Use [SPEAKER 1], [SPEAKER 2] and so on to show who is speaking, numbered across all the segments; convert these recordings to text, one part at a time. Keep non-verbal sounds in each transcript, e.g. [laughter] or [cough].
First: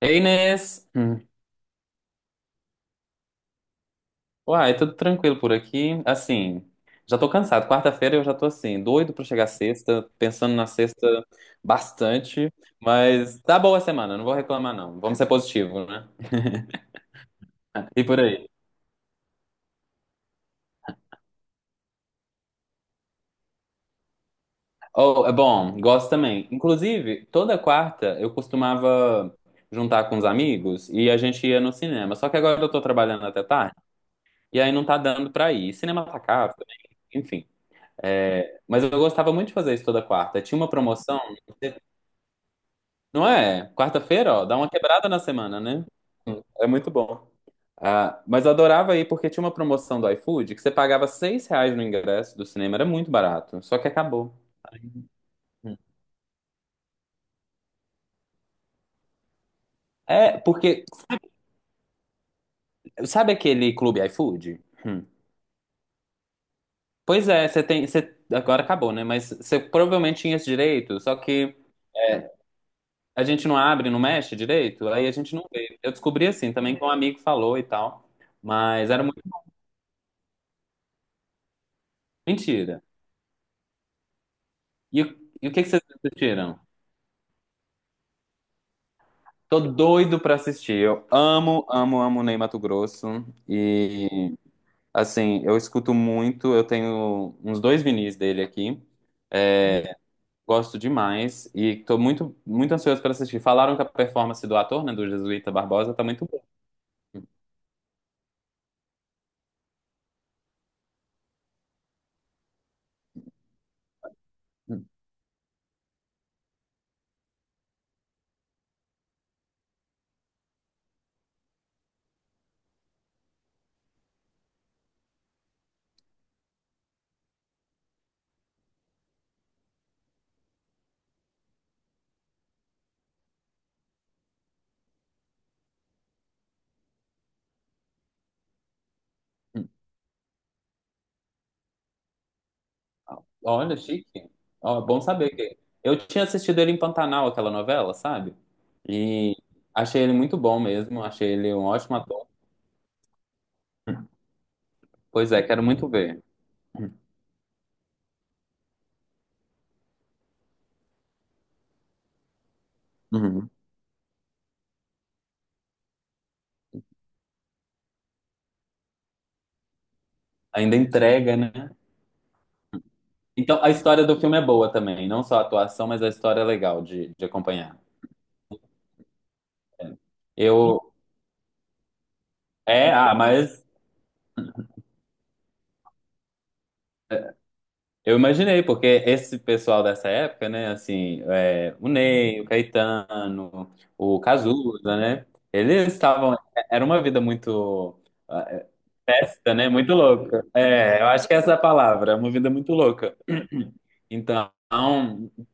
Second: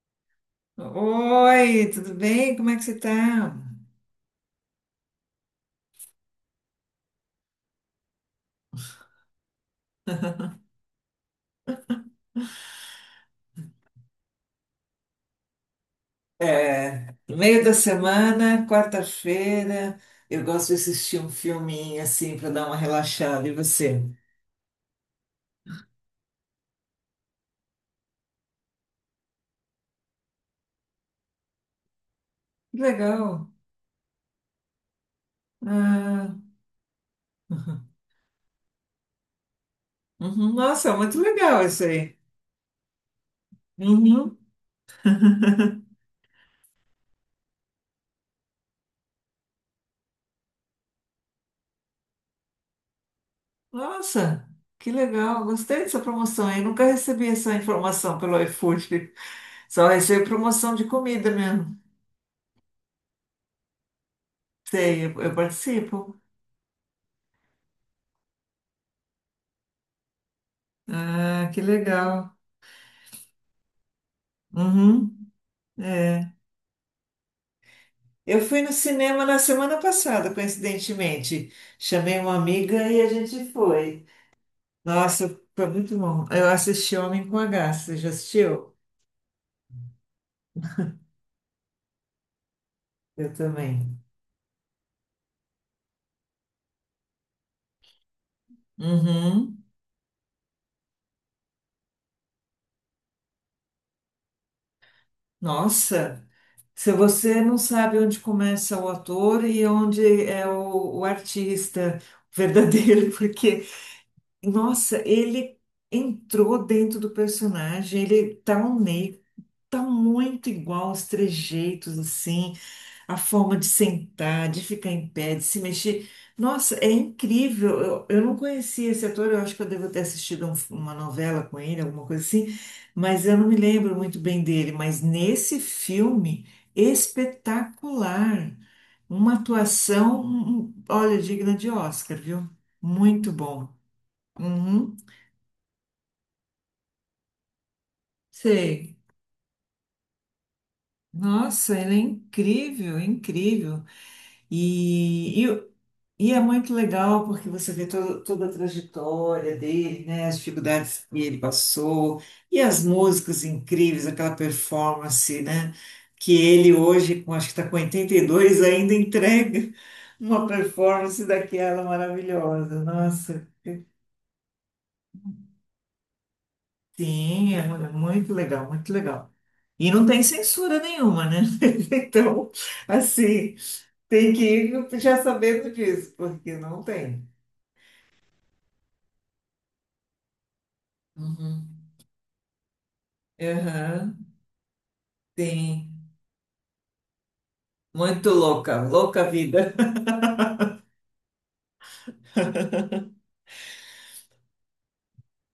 [SPEAKER 1] Ei, Inês! Hum.
[SPEAKER 2] Oi, tudo bem? Como é que você está?
[SPEAKER 1] Uai, tudo tranquilo por aqui. Assim, já tô cansado. Quarta-feira eu já tô assim, doido pra chegar sexta, pensando na sexta bastante, mas tá boa a semana, não vou reclamar não. Vamos ser positivo, né?
[SPEAKER 2] É, no meio da
[SPEAKER 1] E por aí.
[SPEAKER 2] semana, quarta-feira, eu gosto de assistir um filminho assim para dar uma relaxada. E você?
[SPEAKER 1] Oh, é bom, gosto também. Inclusive, toda quarta eu costumava juntar com os amigos e a gente ia no cinema. Só que agora eu
[SPEAKER 2] Que
[SPEAKER 1] tô trabalhando até
[SPEAKER 2] legal.
[SPEAKER 1] tarde e aí não tá dando pra ir. Cinema tá
[SPEAKER 2] Ah,
[SPEAKER 1] caro também.
[SPEAKER 2] uhum.
[SPEAKER 1] É, mas eu gostava muito de fazer isso toda quarta.
[SPEAKER 2] Uhum.
[SPEAKER 1] Tinha uma
[SPEAKER 2] Nossa,
[SPEAKER 1] promoção,
[SPEAKER 2] muito legal isso aí.
[SPEAKER 1] não é? Quarta-feira,
[SPEAKER 2] Uhum.
[SPEAKER 1] ó, dá uma quebrada na semana, né? É muito bom. Ah, mas eu adorava ir porque tinha uma promoção do iFood que você pagava seis reais no ingresso do cinema, era muito barato, só que acabou.
[SPEAKER 2] Nossa, que legal. Gostei dessa promoção aí. Nunca recebi essa informação pelo iFood. Só recebo
[SPEAKER 1] É,
[SPEAKER 2] promoção
[SPEAKER 1] porque
[SPEAKER 2] de comida mesmo.
[SPEAKER 1] sabe aquele clube iFood?
[SPEAKER 2] Sei,
[SPEAKER 1] Hum.
[SPEAKER 2] eu participo.
[SPEAKER 1] Pois é, você tem, você, agora acabou, né? Mas você provavelmente tinha esse direito, só
[SPEAKER 2] Ah,
[SPEAKER 1] que
[SPEAKER 2] que
[SPEAKER 1] é,
[SPEAKER 2] legal.
[SPEAKER 1] a gente não abre, não mexe direito, aí a
[SPEAKER 2] Uhum.
[SPEAKER 1] gente não vê. Eu descobri
[SPEAKER 2] É.
[SPEAKER 1] assim também que um amigo falou e tal,
[SPEAKER 2] Eu fui no
[SPEAKER 1] mas era
[SPEAKER 2] cinema na semana passada, coincidentemente. Chamei uma
[SPEAKER 1] mentira.
[SPEAKER 2] amiga e a gente foi.
[SPEAKER 1] E, o-
[SPEAKER 2] Nossa,
[SPEAKER 1] e o que
[SPEAKER 2] foi
[SPEAKER 1] que vocês
[SPEAKER 2] muito bom. Eu
[SPEAKER 1] assistiram?
[SPEAKER 2] assisti Homem com H. Você já assistiu?
[SPEAKER 1] Tô doido pra assistir. Eu amo, amo, amo Ney Matogrosso.
[SPEAKER 2] Eu também.
[SPEAKER 1] E, assim, eu escuto muito. Eu tenho uns dois vinis dele aqui.
[SPEAKER 2] Uhum.
[SPEAKER 1] É, gosto demais. E tô muito, muito ansioso pra assistir. Falaram que a performance do ator, né, do Jesuíta Barbosa, tá
[SPEAKER 2] Nossa,
[SPEAKER 1] muito boa.
[SPEAKER 2] se você não sabe onde começa o ator e onde é o artista verdadeiro, [laughs] porque, nossa, ele entrou dentro do personagem, ele tá um meio, tá muito igual os trejeitos, assim. A forma de sentar, de ficar em pé, de se mexer. Nossa, é incrível. Eu não conhecia esse ator, eu acho que eu devo ter assistido uma novela com ele, alguma coisa assim, mas eu não me lembro muito bem dele. Mas nesse filme, espetacular. Uma atuação, olha, digna de Oscar, viu? Muito bom.
[SPEAKER 1] Olha, chique. Ó,
[SPEAKER 2] Uhum,
[SPEAKER 1] bom saber. Que eu tinha assistido ele em Pantanal, aquela novela, sabe?
[SPEAKER 2] sei.
[SPEAKER 1] E achei ele muito bom mesmo, achei ele um
[SPEAKER 2] Nossa, ele
[SPEAKER 1] ótimo
[SPEAKER 2] é
[SPEAKER 1] ator.
[SPEAKER 2] incrível, incrível.
[SPEAKER 1] Pois
[SPEAKER 2] e
[SPEAKER 1] é, quero muito ver.
[SPEAKER 2] E é muito legal porque você vê toda a trajetória dele, né? As dificuldades que ele passou e as músicas
[SPEAKER 1] Uhum.
[SPEAKER 2] incríveis, aquela performance, né? Que ele hoje, com, acho que está com 82, ainda entrega uma
[SPEAKER 1] Ainda
[SPEAKER 2] performance
[SPEAKER 1] entrega, né?
[SPEAKER 2] daquela maravilhosa. Nossa,
[SPEAKER 1] Então, a história do filme é boa também, não só a atuação, mas a história é legal de
[SPEAKER 2] sim, é
[SPEAKER 1] acompanhar.
[SPEAKER 2] é muito legal, muito legal. E
[SPEAKER 1] É.
[SPEAKER 2] não tem censura
[SPEAKER 1] Eu
[SPEAKER 2] nenhuma, né? [laughs] Então,
[SPEAKER 1] é, ah,
[SPEAKER 2] assim,
[SPEAKER 1] mas
[SPEAKER 2] tem que ir já sabendo disso, porque não tem.
[SPEAKER 1] Eu imaginei, porque esse pessoal dessa época, né, assim, é, o
[SPEAKER 2] Uhum.
[SPEAKER 1] Ney, o Caetano, o
[SPEAKER 2] Aham,
[SPEAKER 1] Cazuza, né,
[SPEAKER 2] tem.
[SPEAKER 1] eles estavam, era uma vida muito
[SPEAKER 2] Muito
[SPEAKER 1] é,
[SPEAKER 2] louca, louca a
[SPEAKER 1] festa, né,
[SPEAKER 2] vida.
[SPEAKER 1] muito louca. É, eu acho que essa é a palavra, uma vida muito louca. [clears throat] Então,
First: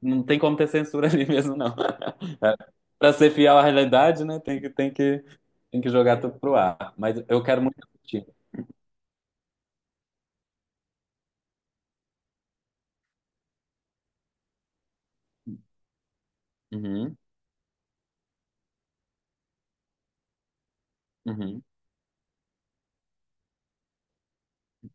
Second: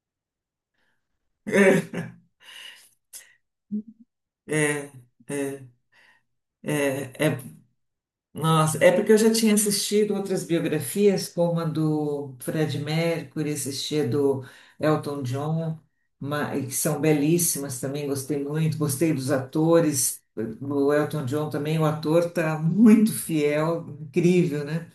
[SPEAKER 1] não tem como ter censura [laughs] ali mesmo, não.
[SPEAKER 2] [laughs]
[SPEAKER 1] [laughs] Para ser fiel à realidade, né,
[SPEAKER 2] É, é,
[SPEAKER 1] tem que jogar tudo pro ar. Mas
[SPEAKER 2] é, é,
[SPEAKER 1] eu quero muito assistir.
[SPEAKER 2] nossa, é porque eu já tinha assistido outras biografias, como a do Fred Mercury, assisti a do Elton John, e que são
[SPEAKER 1] Uhum,
[SPEAKER 2] belíssimas também, gostei muito, gostei dos atores. O Elton John
[SPEAKER 1] uhum.
[SPEAKER 2] também, o ator tá muito fiel, incrível, né?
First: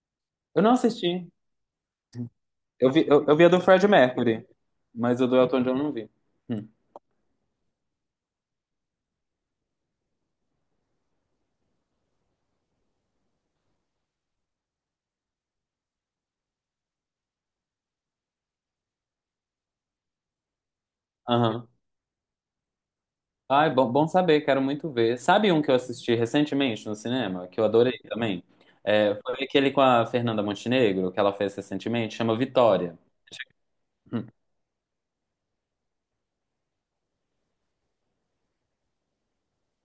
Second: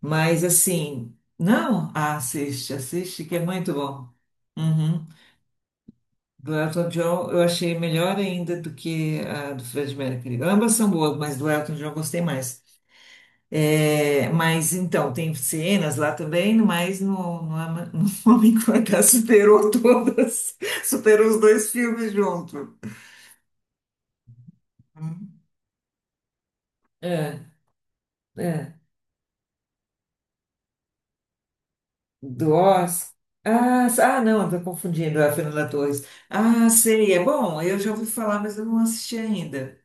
[SPEAKER 2] Mas
[SPEAKER 1] Eu não
[SPEAKER 2] assim,
[SPEAKER 1] assisti.
[SPEAKER 2] não, assiste,
[SPEAKER 1] Eu vi,
[SPEAKER 2] assiste,
[SPEAKER 1] eu
[SPEAKER 2] que é
[SPEAKER 1] vi a do
[SPEAKER 2] muito
[SPEAKER 1] Fred
[SPEAKER 2] bom.
[SPEAKER 1] Mercury,
[SPEAKER 2] Uhum.
[SPEAKER 1] mas o do Elton John eu não vi.
[SPEAKER 2] Do
[SPEAKER 1] Hum.
[SPEAKER 2] Elton John eu achei melhor ainda do que a do Fred Mercury. Ambas são boas, mas do Elton John eu gostei mais. É, mas então, tem cenas lá também, mas [laughs] no Homem que Mordeu superou todas, [laughs] superou os
[SPEAKER 1] Aham.
[SPEAKER 2] dois filmes junto.
[SPEAKER 1] Ai, bom, bom saber, quero muito ver.
[SPEAKER 2] Hum.
[SPEAKER 1] Sabe um que eu assisti recentemente no
[SPEAKER 2] É,
[SPEAKER 1] cinema, que eu adorei também?
[SPEAKER 2] é.
[SPEAKER 1] É, foi aquele com a Fernanda Montenegro, que ela fez recentemente, chama
[SPEAKER 2] Do
[SPEAKER 1] Vitória.
[SPEAKER 2] Oz. Ah, ah,
[SPEAKER 1] Hum.
[SPEAKER 2] não, estou confundindo é a Fernanda Torres. Ah, sei, é bom, eu já ouvi falar, mas eu não assisti ainda.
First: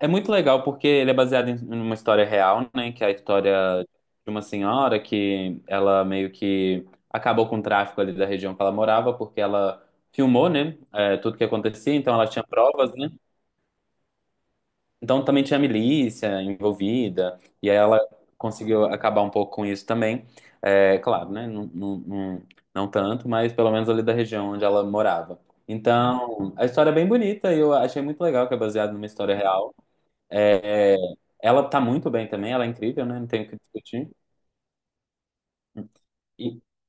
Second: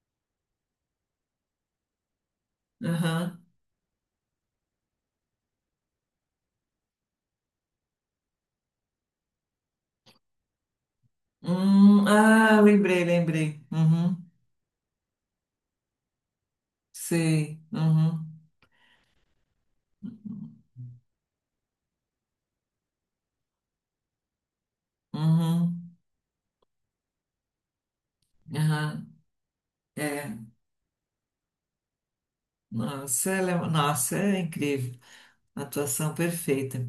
[SPEAKER 1] É muito legal porque ele é baseado em uma história real, né? Que é a
[SPEAKER 2] Aham.
[SPEAKER 1] história de uma senhora que ela meio que acabou com o tráfico ali da região que ela morava, porque ela filmou, né? É, tudo que acontecia, então ela tinha
[SPEAKER 2] Ah,
[SPEAKER 1] provas,
[SPEAKER 2] lembrei,
[SPEAKER 1] né?
[SPEAKER 2] lembrei. Uhum.
[SPEAKER 1] Então também tinha milícia envolvida,
[SPEAKER 2] Sei.
[SPEAKER 1] e aí ela
[SPEAKER 2] Uhum.
[SPEAKER 1] conseguiu acabar um pouco com isso também. É, claro, né? Não, não, não, não tanto, mas pelo menos ali da região onde ela morava.
[SPEAKER 2] Uhum.
[SPEAKER 1] Então, a história é bem bonita e eu achei muito legal que é baseado
[SPEAKER 2] Aham.
[SPEAKER 1] numa história real.
[SPEAKER 2] É.
[SPEAKER 1] É, é, ela tá muito bem também, ela é incrível, né? Não
[SPEAKER 2] Nossa,
[SPEAKER 1] tenho o
[SPEAKER 2] ela é,
[SPEAKER 1] que discutir.
[SPEAKER 2] nossa, é incrível. Atuação
[SPEAKER 1] E,
[SPEAKER 2] perfeita.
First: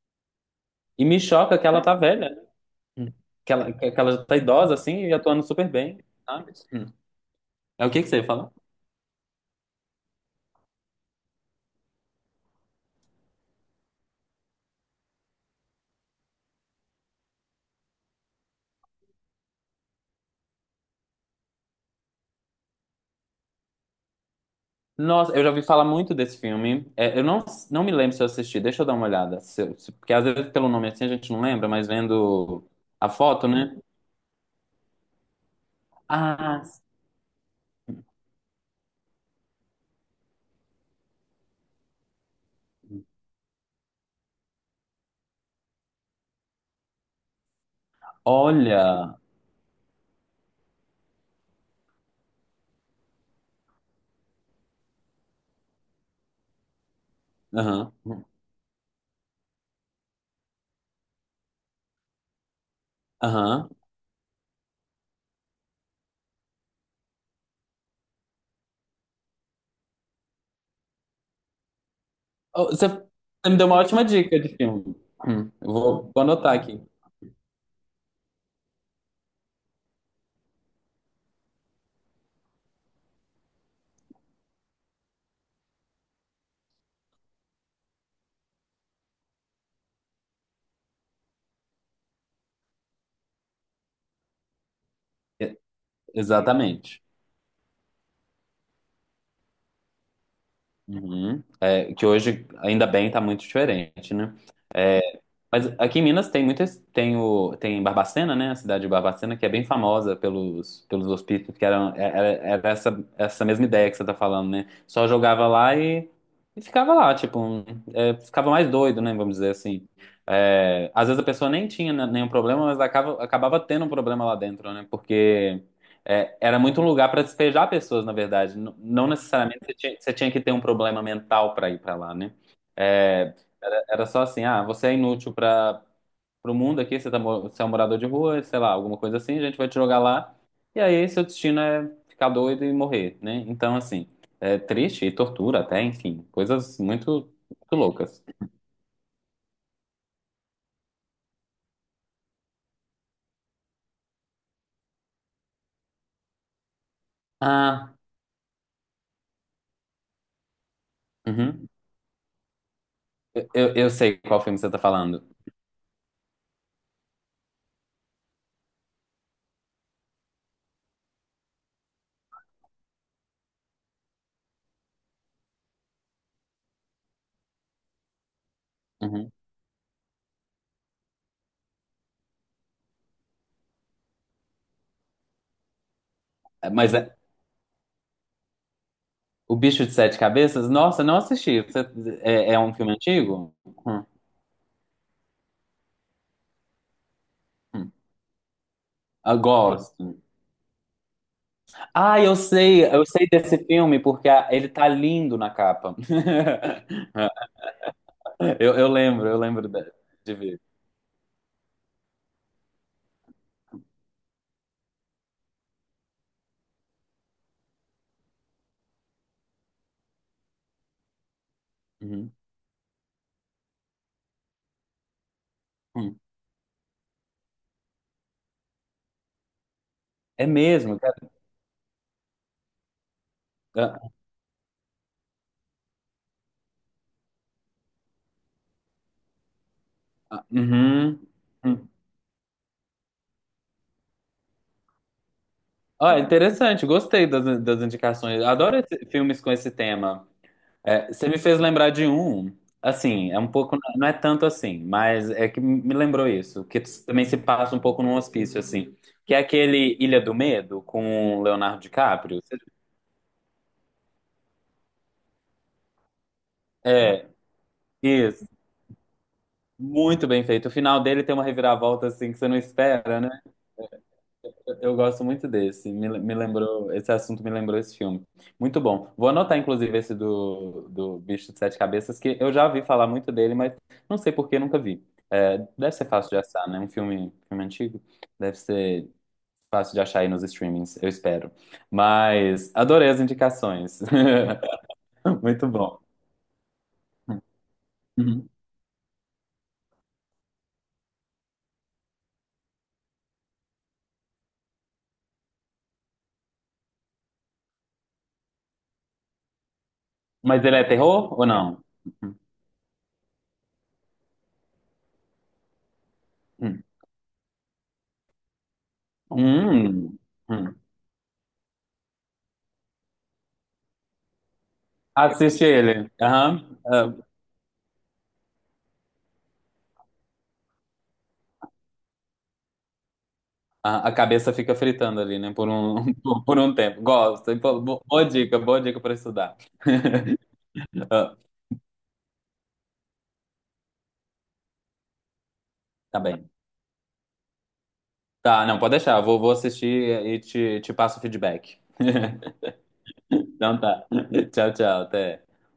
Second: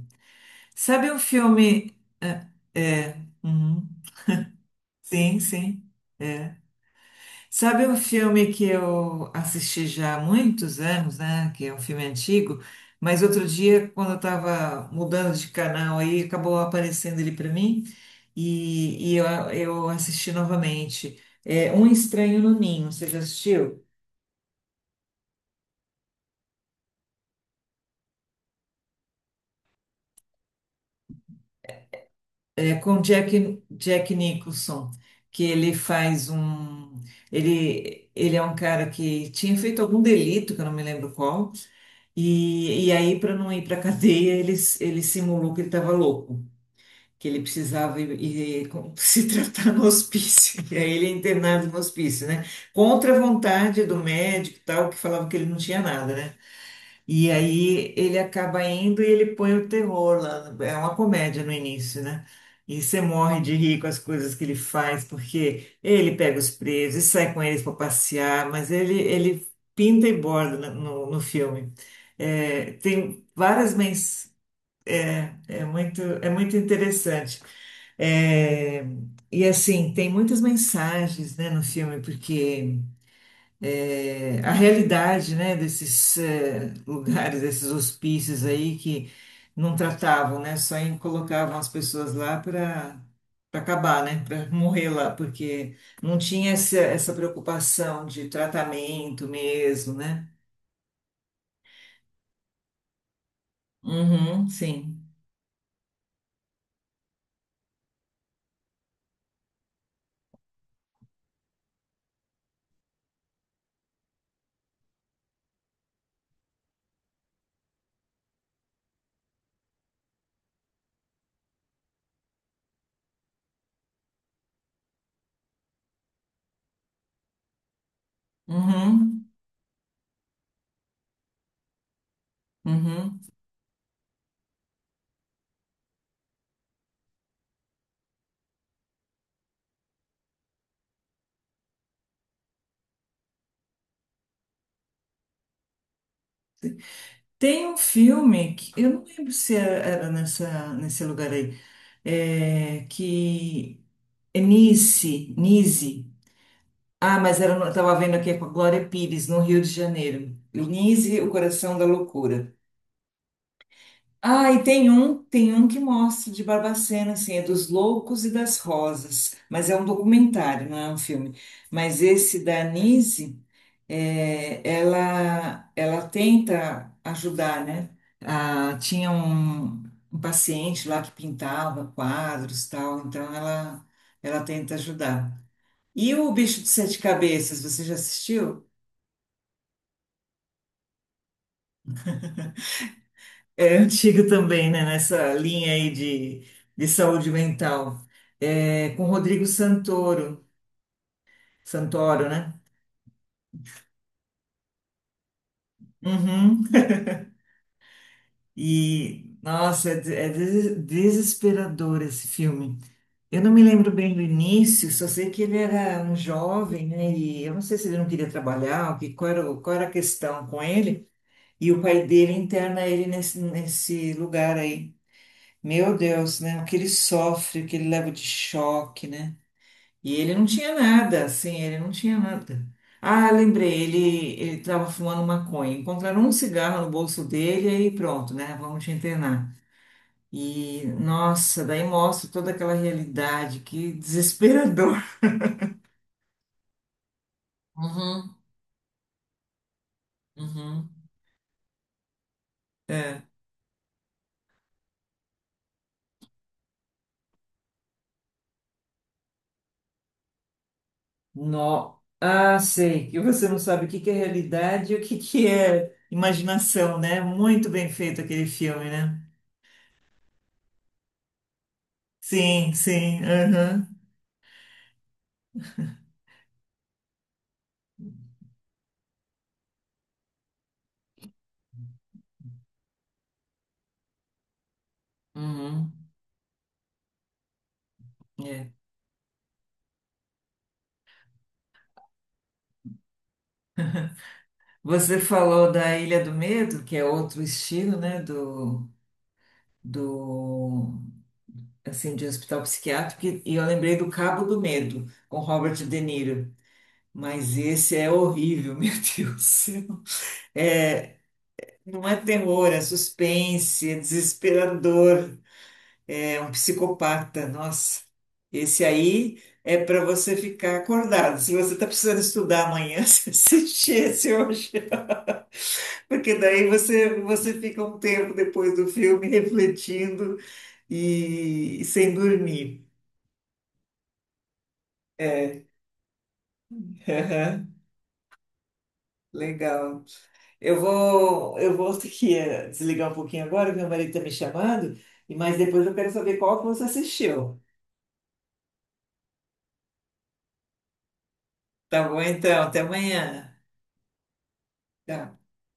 [SPEAKER 1] e
[SPEAKER 2] Sabe um
[SPEAKER 1] me choca que ela
[SPEAKER 2] filme.
[SPEAKER 1] tá velha,
[SPEAKER 2] É,
[SPEAKER 1] né?
[SPEAKER 2] é, uhum.
[SPEAKER 1] Que ela tá idosa assim e
[SPEAKER 2] Sim,
[SPEAKER 1] atuando super
[SPEAKER 2] sim.
[SPEAKER 1] bem, sabe?
[SPEAKER 2] É.
[SPEAKER 1] É,
[SPEAKER 2] Sabe
[SPEAKER 1] o
[SPEAKER 2] um
[SPEAKER 1] que que você ia falar?
[SPEAKER 2] filme que eu assisti já há muitos anos, né? Que é um filme antigo, mas outro dia, quando eu estava mudando de canal aí, acabou aparecendo ele para mim e, e eu assisti novamente. É Um Estranho no Ninho, você já assistiu?
[SPEAKER 1] Nossa, eu já ouvi falar muito desse filme. É, eu não, não me lembro se eu assisti, deixa eu dar uma olhada. Se eu- se- porque às vezes pelo nome assim a gente não lembra, mas vendo
[SPEAKER 2] É com
[SPEAKER 1] a foto, né?
[SPEAKER 2] Jack Nicholson, que ele faz
[SPEAKER 1] Ah,
[SPEAKER 2] um. Ele é um cara que tinha feito algum delito, que eu não me lembro qual, e aí, para não ir para [laughs] cadeia, ele simulou que ele estava louco, que ele precisava ir, [laughs]
[SPEAKER 1] olha!
[SPEAKER 2] se tratar no hospício, e aí ele é internado no hospício, né? Contra a vontade do médico e tal, que falava que ele não tinha nada, né? E
[SPEAKER 1] Aham,
[SPEAKER 2] aí ele acaba indo e ele põe o terror lá. É uma comédia no início, né? E você morre de
[SPEAKER 1] aham.
[SPEAKER 2] rir com as coisas que ele faz, porque ele pega os presos e sai com eles para passear, mas ele pinta e borda no filme.
[SPEAKER 1] Oh,
[SPEAKER 2] É,
[SPEAKER 1] você, você
[SPEAKER 2] tem
[SPEAKER 1] me deu
[SPEAKER 2] várias
[SPEAKER 1] uma ótima
[SPEAKER 2] mens...
[SPEAKER 1] dica de filme.
[SPEAKER 2] É,
[SPEAKER 1] Eu vou, vou
[SPEAKER 2] é
[SPEAKER 1] anotar
[SPEAKER 2] muito
[SPEAKER 1] aqui.
[SPEAKER 2] interessante. É, e assim, tem muitas mensagens, né, no filme, porque a realidade, né, desses lugares, desses hospícios aí que não tratavam, né, colocavam as pessoas lá para acabar, né, para morrer lá,
[SPEAKER 1] E-
[SPEAKER 2] porque não tinha essa,
[SPEAKER 1] exatamente.
[SPEAKER 2] essa preocupação de tratamento mesmo, né?
[SPEAKER 1] Uhum. É, que hoje, ainda bem, tá muito diferente, né?
[SPEAKER 2] Uhum, sim.
[SPEAKER 1] Mas aqui em Minas tem muitas, tem o, tem Barbacena, né? A cidade de Barbacena, que é bem famosa pelos, pelos hospícios, que eram, era, era essa, essa mesma ideia que você tá falando, né? Só jogava lá e ficava lá, tipo, um, é, ficava mais doido, né? Vamos dizer assim. É, às vezes a pessoa nem tinha né, nenhum problema, mas acaba, acabava tendo um problema lá dentro, né? Porque é, era muito um lugar para despejar pessoas, na verdade. Não, não
[SPEAKER 2] Uhum,
[SPEAKER 1] necessariamente você tinha que ter um problema mental para ir para lá, né?
[SPEAKER 2] uhum.
[SPEAKER 1] É, era, era só assim, ah, você é inútil para o mundo aqui, você é um morador de rua, sei lá, alguma coisa assim, a gente vai te jogar lá, e aí seu destino é ficar doido e morrer, né? Então, assim, é triste e tortura até, enfim, coisas muito,
[SPEAKER 2] Tem
[SPEAKER 1] muito
[SPEAKER 2] um
[SPEAKER 1] loucas.
[SPEAKER 2] filme que eu não lembro se era nessa nesse lugar aí, é, que é Nice, Nice. Ah, mas era, eu
[SPEAKER 1] Ah,
[SPEAKER 2] tava vendo aqui é com a Glória Pires, no Rio de Janeiro. Nise, o
[SPEAKER 1] uhum.
[SPEAKER 2] coração da loucura.
[SPEAKER 1] Eu sei qual
[SPEAKER 2] Ah,
[SPEAKER 1] filme
[SPEAKER 2] e
[SPEAKER 1] você tá falando.
[SPEAKER 2] tem um que mostra de Barbacena, assim, é dos Loucos e das Rosas, mas é um documentário, não é um filme. Mas esse da Nise, é, ela tenta ajudar, né? Ah, tinha
[SPEAKER 1] Uhum.
[SPEAKER 2] um, um paciente lá que pintava quadros, e tal, então ela tenta ajudar. E o Bicho de
[SPEAKER 1] É, mas
[SPEAKER 2] Sete
[SPEAKER 1] é,
[SPEAKER 2] Cabeças, você já assistiu?
[SPEAKER 1] O Bicho de Sete Cabeças, nossa, não assisti. Você- é, é um filme antigo?
[SPEAKER 2] É
[SPEAKER 1] Hum,
[SPEAKER 2] antigo também, né? Nessa linha aí de saúde
[SPEAKER 1] hum.
[SPEAKER 2] mental. É, com
[SPEAKER 1] Eu gosto. Ah,
[SPEAKER 2] Santoro, né?
[SPEAKER 1] eu sei desse filme porque a- ele tá lindo na capa.
[SPEAKER 2] Uhum.
[SPEAKER 1] [laughs]
[SPEAKER 2] E,
[SPEAKER 1] Eu lembro
[SPEAKER 2] nossa, é,
[SPEAKER 1] de ver.
[SPEAKER 2] desesperador esse filme. Eu não me lembro bem do início, só sei que ele era um jovem, né? E eu não sei se ele não queria trabalhar, o que, qual era, qual era a questão com ele. E o pai
[SPEAKER 1] Uhum.
[SPEAKER 2] dele interna ele nesse lugar aí. Meu
[SPEAKER 1] Hum.
[SPEAKER 2] Deus, né? O que ele sofre, o que ele leva de choque, né? E ele não
[SPEAKER 1] É
[SPEAKER 2] tinha
[SPEAKER 1] mesmo, cara.
[SPEAKER 2] nada, assim, ele não tinha nada. Ah, lembrei, ele
[SPEAKER 1] Ah,
[SPEAKER 2] ele estava fumando maconha. Encontraram um cigarro no bolso dele e pronto, né? Vamos te internar.
[SPEAKER 1] ah,
[SPEAKER 2] E,
[SPEAKER 1] uhum.
[SPEAKER 2] nossa, daí
[SPEAKER 1] Hum.
[SPEAKER 2] mostra toda aquela realidade, que desesperador. [laughs]
[SPEAKER 1] Ó, interessante, gostei das, das
[SPEAKER 2] Uhum,
[SPEAKER 1] indicações. Adoro esse- filmes com esse tema.
[SPEAKER 2] uhum.
[SPEAKER 1] É, você me fez lembrar de um, assim, é um pouco, não é tanto assim, mas é que me lembrou isso, que também se passa um pouco num hospício, assim, que é aquele Ilha do Medo com o Leonardo
[SPEAKER 2] No...
[SPEAKER 1] DiCaprio.
[SPEAKER 2] Ah, sei, que você não sabe o que que é realidade e o que que é imaginação, né?
[SPEAKER 1] É,
[SPEAKER 2] Muito bem feito
[SPEAKER 1] isso.
[SPEAKER 2] aquele filme, né?
[SPEAKER 1] Muito bem feito. O final dele tem uma reviravolta assim que você não
[SPEAKER 2] Sim,
[SPEAKER 1] espera,
[SPEAKER 2] sim,
[SPEAKER 1] né?
[SPEAKER 2] aham.
[SPEAKER 1] Eu gosto muito desse. Me lembrou, esse assunto me lembrou esse filme. Muito bom. Vou anotar, inclusive, esse do Bicho de Sete Cabeças, que eu já ouvi falar muito dele, mas não sei por que nunca vi. É, deve
[SPEAKER 2] Uhum.
[SPEAKER 1] ser fácil de achar, né? Um filme, filme antigo. Deve
[SPEAKER 2] É.
[SPEAKER 1] ser fácil de achar aí nos streamings, eu espero. Mas adorei as indicações.
[SPEAKER 2] Você
[SPEAKER 1] [laughs] Muito
[SPEAKER 2] falou da
[SPEAKER 1] bom.
[SPEAKER 2] Ilha do Medo, que é outro estilo, né,
[SPEAKER 1] Uhum.
[SPEAKER 2] do, do assim de hospital psiquiátrico, e eu lembrei do Cabo do Medo, com Robert De Niro. Mas esse é horrível, [laughs] meu Deus do céu.
[SPEAKER 1] Mas ele é
[SPEAKER 2] É,
[SPEAKER 1] terror ou não?
[SPEAKER 2] não é terror, é suspense, é desesperador, é um
[SPEAKER 1] Uhum.
[SPEAKER 2] psicopata. Nossa, esse aí é para
[SPEAKER 1] Hum.
[SPEAKER 2] você ficar
[SPEAKER 1] Hum.
[SPEAKER 2] acordado. Se você está precisando estudar amanhã, [laughs] você assiste esse hoje.
[SPEAKER 1] Assiste ele.
[SPEAKER 2] Porque daí
[SPEAKER 1] Aham. Ah,
[SPEAKER 2] você fica um tempo depois do filme [laughs] refletindo e sem dormir.
[SPEAKER 1] a cabeça fica fritando ali, né?
[SPEAKER 2] É,
[SPEAKER 1] Por um, [laughs] por um tempo. Gosto.
[SPEAKER 2] [laughs]
[SPEAKER 1] Boa dica para estudar.
[SPEAKER 2] legal.
[SPEAKER 1] [laughs] Ah,
[SPEAKER 2] Eu vou ter que desligar um pouquinho agora, que meu marido está me chamando, e mas depois eu quero
[SPEAKER 1] tá
[SPEAKER 2] saber
[SPEAKER 1] bem.
[SPEAKER 2] qual que você assistiu.
[SPEAKER 1] Tá, não, pode deixar. Vou, vou assistir e te passo o feedback.
[SPEAKER 2] Tá bom, então, até
[SPEAKER 1] [laughs]
[SPEAKER 2] amanhã.
[SPEAKER 1] Então tá. Tchau, tchau.
[SPEAKER 2] Tchau.
[SPEAKER 1] Até.